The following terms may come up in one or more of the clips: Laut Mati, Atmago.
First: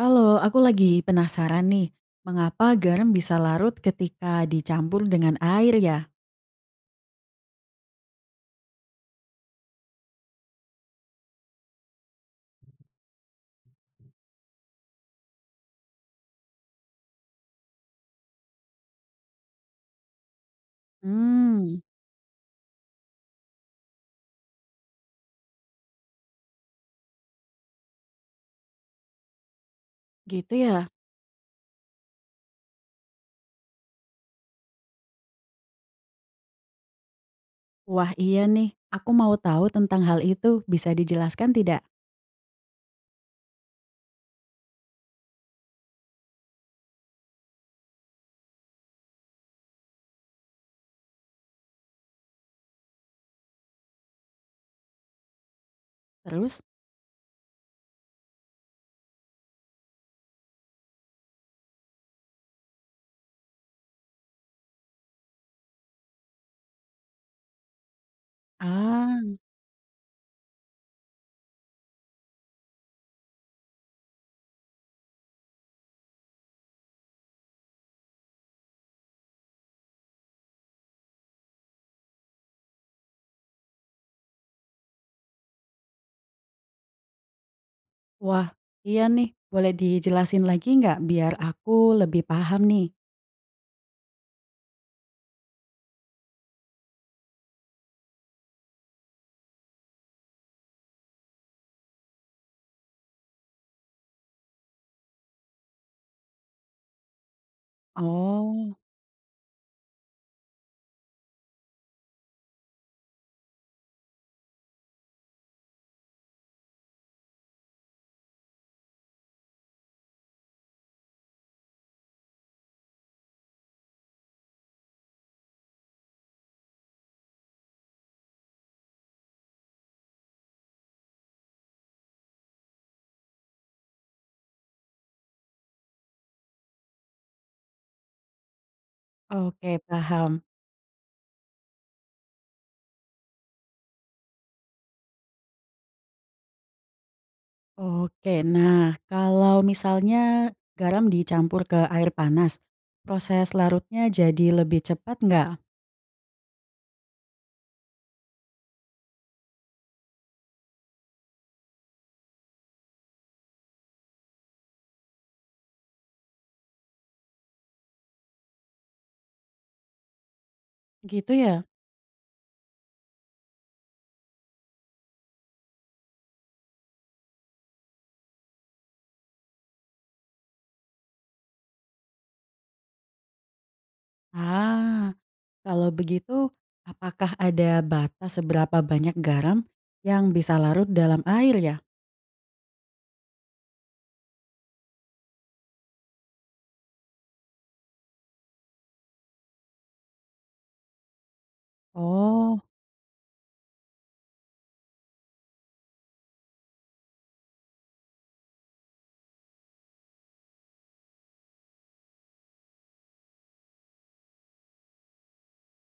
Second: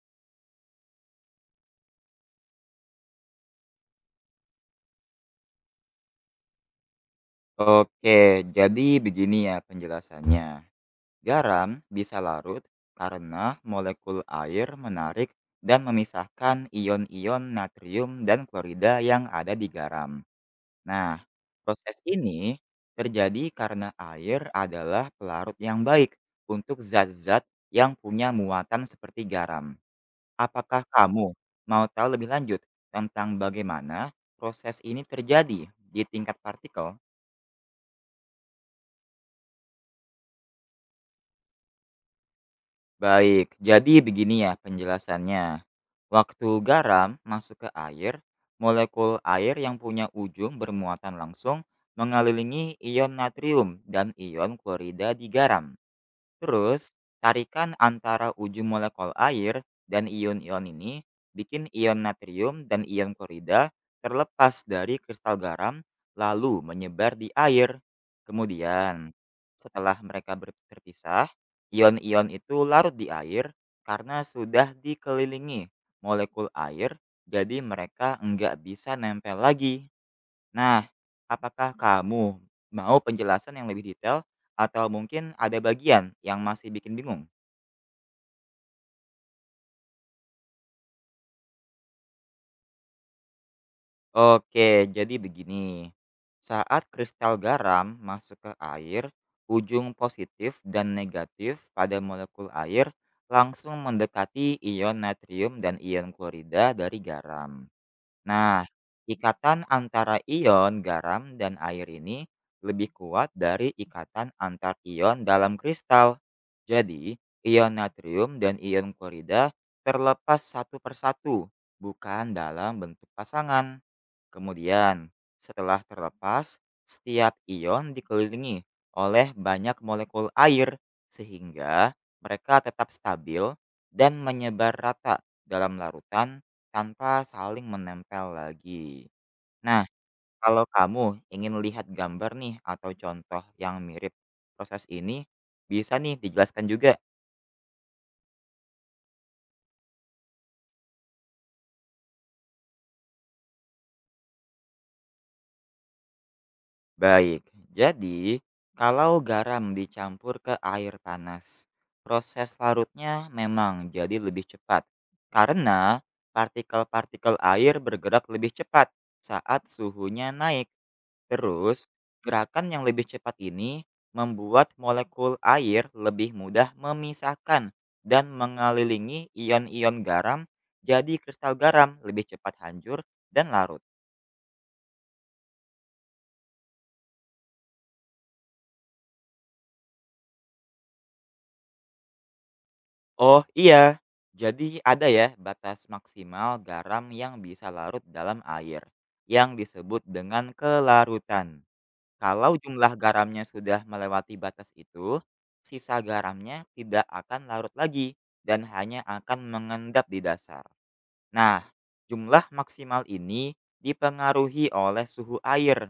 Halo, aku lagi penasaran nih, mengapa garam bisa larut ketika dicampur dengan air ya? Oke, jadi begini ya penjelasannya. Garam bisa larut karena molekul air menarik dan memisahkan ion-ion natrium dan klorida yang ada di garam. Nah, Hmm, proses ini terjadi karena air adalah pelarut yang baik untuk zat-zat yang punya muatan seperti garam. gitu Apakah ya. kamu mau tahu lebih lanjut tentang bagaimana proses ini terjadi di tingkat partikel? Wah iya nih, aku mau tahu tentang hal itu. Bisa dijelaskan tidak? Baik, jadi begini ya penjelasannya. Waktu garam masuk ke air, molekul air yang punya ujung bermuatan langsung mengelilingi ion natrium dan ion klorida di garam. Terus? Terus, tarikan antara ujung molekul air dan ion-ion ini bikin ion natrium dan ion klorida terlepas dari kristal garam lalu menyebar di air. Kemudian, Ah, setelah mereka terpisah, ion-ion itu larut di air karena sudah dikelilingi molekul air, jadi mereka nggak bisa nempel lagi. Nah, apakah kamu mau penjelasan yang lebih detail atau mungkin ada bagian yang masih bikin bingung? wah iya nih. Boleh dijelasin lagi nggak biar aku lebih paham nih? Oke, jadi begini. Saat kristal garam masuk ke air, ujung positif dan negatif pada molekul air langsung mendekati ion natrium dan ion klorida dari garam. Nah, Oh, ikatan antara ion garam dan air ini lebih kuat dari ikatan antar ion dalam kristal. Jadi, ion natrium dan ion klorida terlepas satu persatu, bukan dalam bentuk pasangan. Kemudian, setelah terlepas, setiap ion dikelilingi oleh banyak molekul air sehingga mereka tetap stabil dan menyebar rata dalam larutan tanpa saling menempel lagi. oke Nah, paham. kalau kamu ingin lihat gambar nih atau contoh yang mirip proses ini, bisa nih dijelaskan juga. Oke, nah kalau misalnya garam dicampur ke air panas, proses larutnya jadi lebih cepat nggak? Baik, jadi kalau garam dicampur ke air panas, proses larutnya memang jadi lebih cepat karena partikel-partikel air bergerak lebih cepat saat suhunya naik. Gitu ya? Terus, gerakan yang lebih cepat ini membuat molekul air lebih mudah memisahkan dan mengelilingi ion-ion garam, jadi kristal garam lebih cepat hancur dan larut. Ah, kalau begitu apakah ada batas seberapa banyak garam yang bisa larut dalam air ya? Oh, iya. Jadi ada ya batas maksimal garam yang bisa larut dalam air, yang disebut dengan kelarutan. Kalau Oh, jumlah garamnya sudah melewati batas itu, sisa garamnya tidak akan larut lagi dan hanya akan mengendap di dasar. Nah, jumlah maksimal ini dipengaruhi oleh suhu air.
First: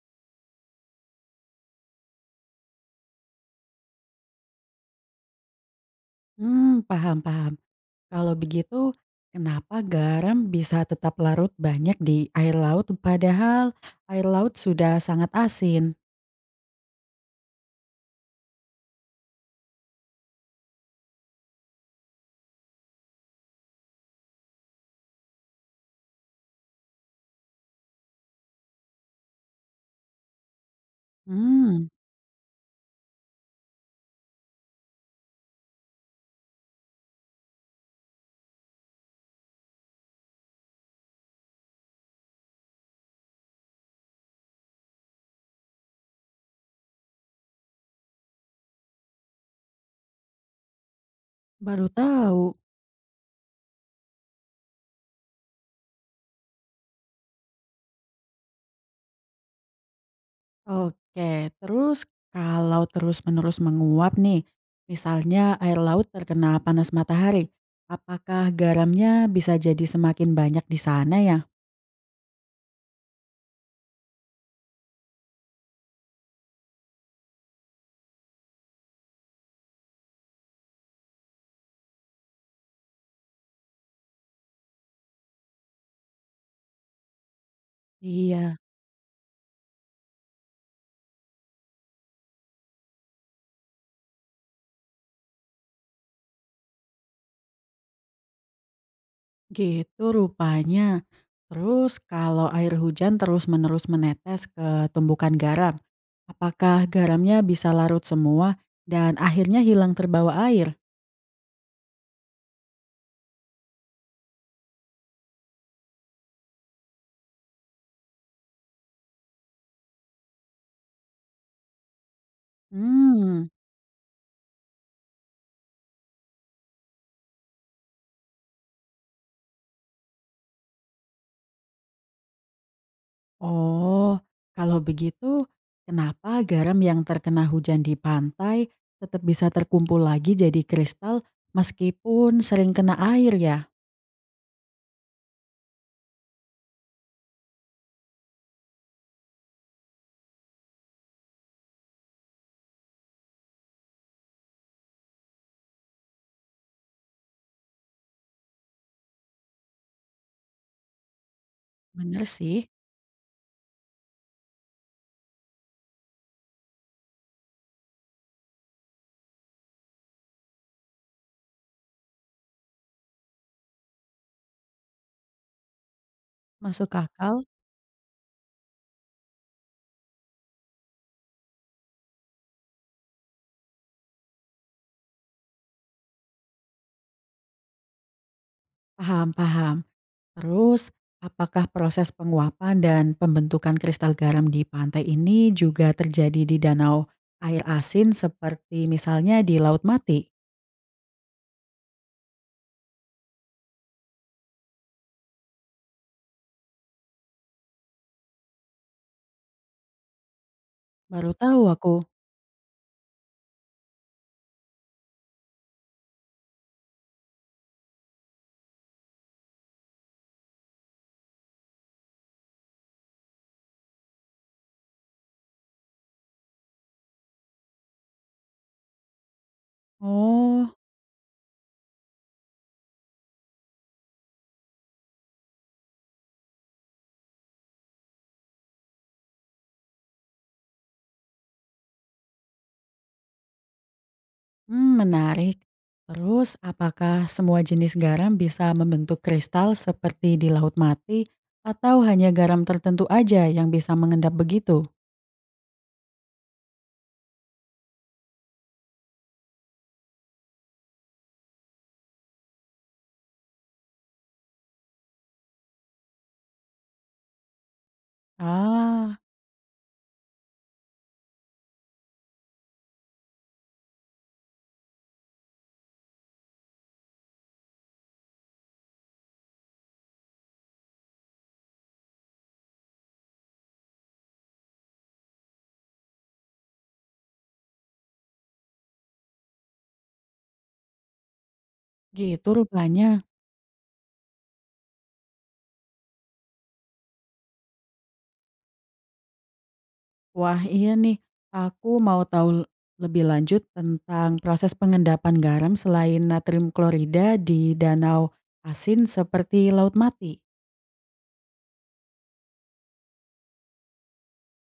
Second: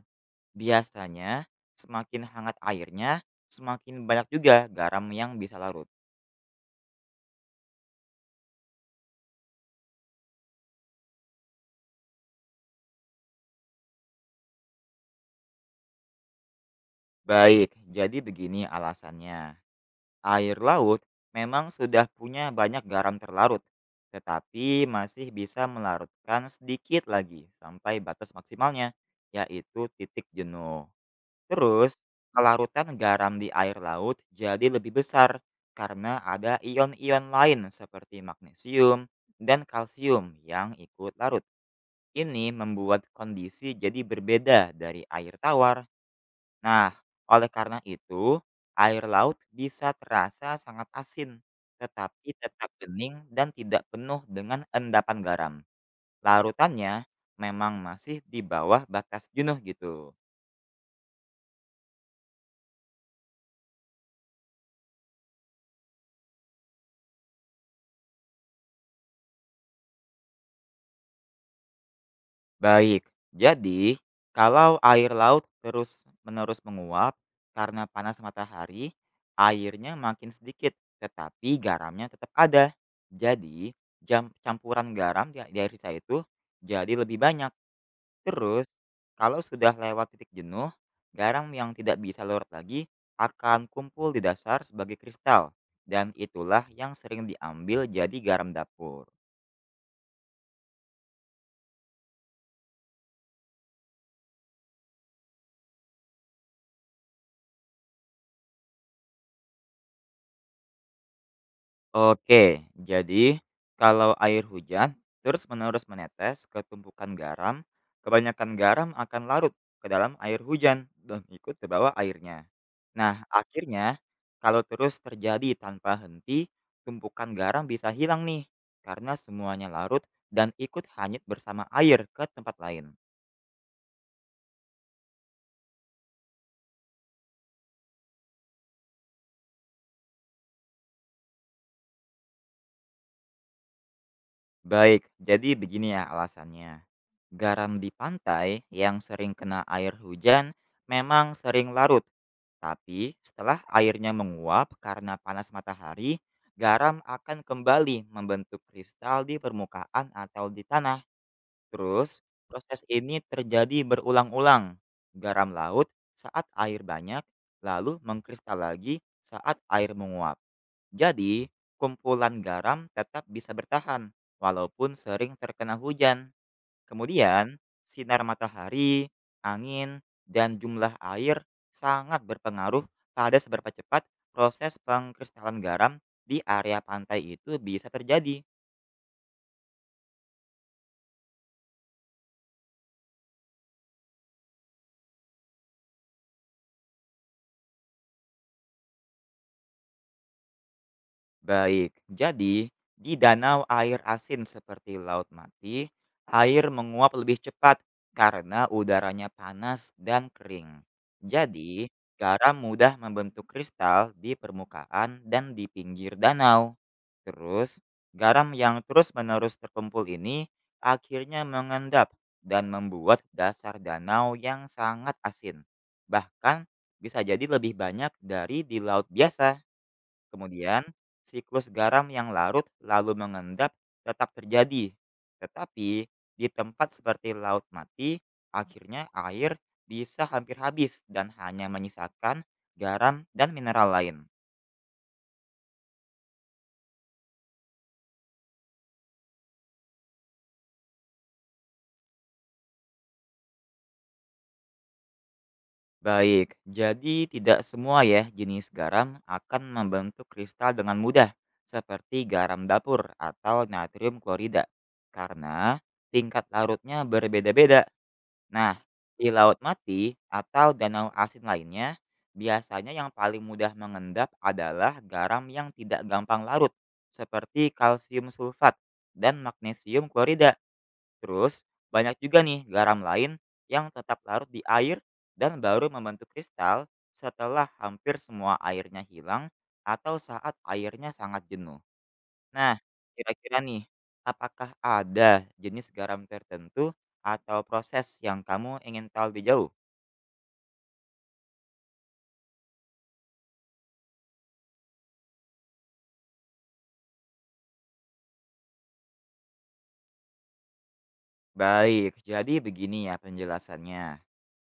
Biasanya, semakin hangat airnya, semakin banyak juga garam yang bisa larut. mmm, paham paham. Kalau begitu kenapa garam bisa tetap larut banyak di air laut padahal air laut sudah sangat asin? Baik, jadi begini alasannya. Air laut memang sudah punya banyak garam terlarut, tetapi masih bisa melarutkan sedikit lagi sampai batas maksimalnya, yaitu titik jenuh. Mmm, Terus, kelarutan garam di air laut jadi lebih besar karena ada ion-ion lain seperti magnesium dan kalsium yang ikut larut. Ini membuat kondisi jadi berbeda dari air tawar. Nah, oleh karena itu, air laut bisa terasa sangat asin, baru tetapi tahu. tetap bening dan tidak penuh dengan endapan garam. Larutannya memang masih di bawah batas jenuh gitu. Oke, terus kalau terus-menerus menguap nih, misalnya air laut terkena panas matahari, apakah garamnya bisa jadi semakin banyak di sana ya? Baik, jadi kalau air laut terus-menerus menguap karena panas matahari, airnya makin sedikit, tetapi garamnya tetap ada. Jadi, jam campuran garam di air sisa itu jadi lebih banyak. Iya, Terus, kalau sudah lewat titik jenuh, garam yang tidak bisa larut lagi akan kumpul di dasar sebagai kristal, dan itulah yang sering diambil jadi garam dapur. gitu rupanya. Terus kalau air hujan terus-menerus menetes ke tumbukan garam, apakah garamnya bisa larut semua dan akhirnya hilang terbawa air? Oke, jadi kalau air hujan terus-menerus menetes ke tumpukan garam, kebanyakan garam akan larut ke dalam air hujan dan ikut ke bawah airnya. Nah, Hmm. akhirnya kalau terus terjadi tanpa henti, tumpukan garam bisa hilang nih karena semuanya larut dan ikut hanyut bersama air ke tempat lain. Oh, kalau begitu, kenapa garam yang terkena hujan di pantai tetap bisa terkumpul lagi jadi kristal meskipun sering kena air ya? Baik, jadi begini ya alasannya. Garam di pantai yang sering kena air hujan memang sering larut. Tapi, setelah airnya menguap karena panas matahari, garam akan kembali membentuk kristal di permukaan atau di tanah. Terus, Bener sih, proses ini terjadi berulang-ulang. Garam laut saat air banyak, lalu mengkristal lagi saat air menguap. Jadi, kumpulan garam tetap bisa bertahan walaupun sering terkena hujan. masuk akal. Kemudian, sinar matahari, angin, dan jumlah air sangat berpengaruh pada seberapa cepat proses pengkristalan garam di area pantai itu bisa terjadi. Paham, paham. Terus, apakah proses penguapan dan pembentukan kristal garam di pantai ini juga terjadi di danau air asin seperti misalnya di Laut Mati? Baik, jadi di danau air asin seperti Laut Mati, air menguap lebih cepat karena udaranya panas dan kering. Baru tahu Jadi, aku. garam mudah membentuk kristal di permukaan dan di pinggir danau. Terus, garam yang terus-menerus terkumpul ini akhirnya mengendap dan membuat dasar danau yang sangat asin. Bahkan bisa jadi lebih banyak dari di laut biasa. Oh, Kemudian, siklus garam yang larut lalu mengendap tetap terjadi. Tetapi, di tempat seperti Laut Mati, akhirnya air bisa hampir habis dan hanya menyisakan garam dan mineral lain. mmm, menarik. Terus apakah semua jenis garam bisa membentuk kristal seperti di Laut Mati atau hanya garam tertentu aja yang bisa mengendap begitu? Baik, jadi tidak semua ya jenis garam akan membentuk kristal dengan mudah, seperti garam dapur atau natrium klorida. Karena tingkat larutnya berbeda-beda. Nah, Ah, di Laut Mati atau danau asin lainnya, biasanya yang paling mudah mengendap adalah garam yang tidak gampang larut, seperti kalsium sulfat dan magnesium klorida. Terus, banyak juga nih garam lain yang tetap larut di air dan baru membentuk kristal setelah hampir semua airnya hilang atau saat airnya sangat jenuh. gitu Nah, rupanya. kira-kira nih, apakah ada jenis garam tertentu atau proses yang kamu ingin tahu lebih jauh? Wah, iya nih, aku mau tahu lebih lanjut tentang proses pengendapan garam selain natrium klorida di danau asin seperti Laut Mati. Baik, jadi begini ya penjelasannya.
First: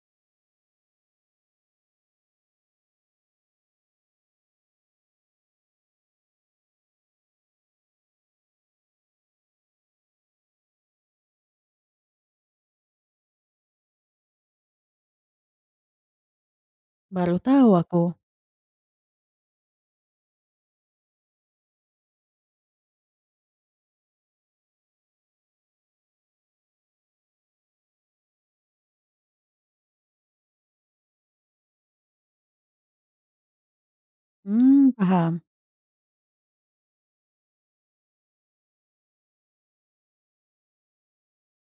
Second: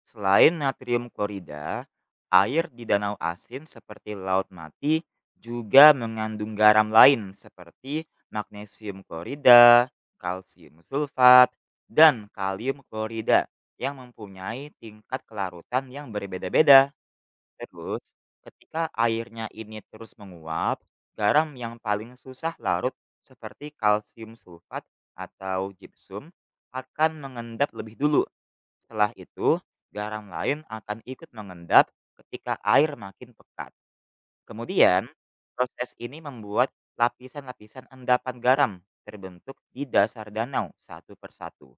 Selain natrium klorida, air di danau asin seperti Laut Mati juga mengandung garam lain seperti magnesium klorida, kalsium sulfat, dan kalium klorida yang mempunyai tingkat kelarutan yang berbeda-beda. Baru tahu aku. Terus, ketika airnya ini terus menguap, garam yang paling susah larut seperti kalsium sulfat atau gypsum akan mengendap lebih dulu. Setelah itu, garam lain akan ikut mengendap ketika air makin pekat. Mmm, Kemudian, paham. proses ini membuat lapisan-lapisan endapan garam terbentuk di dasar danau satu persatu.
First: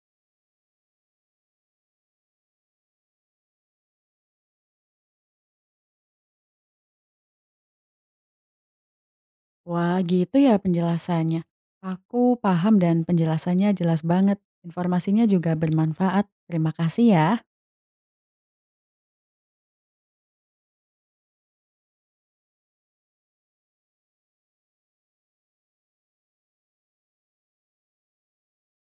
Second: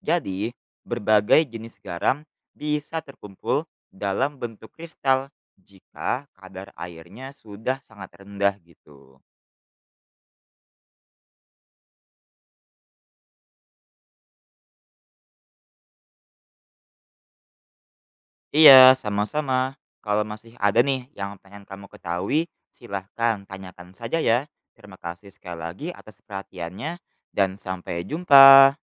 Jadi, berbagai jenis garam bisa terkumpul dalam bentuk kristal jika kadar airnya sudah sangat rendah gitu. Wah, gitu ya penjelasannya. Aku paham dan penjelasannya jelas banget. Informasinya juga bermanfaat. Terima kasih ya. Iya, sama-sama. Kalau masih ada nih yang pengen kamu ketahui, silahkan tanyakan saja ya. Terima kasih sekali lagi atas perhatiannya dan sampai jumpa.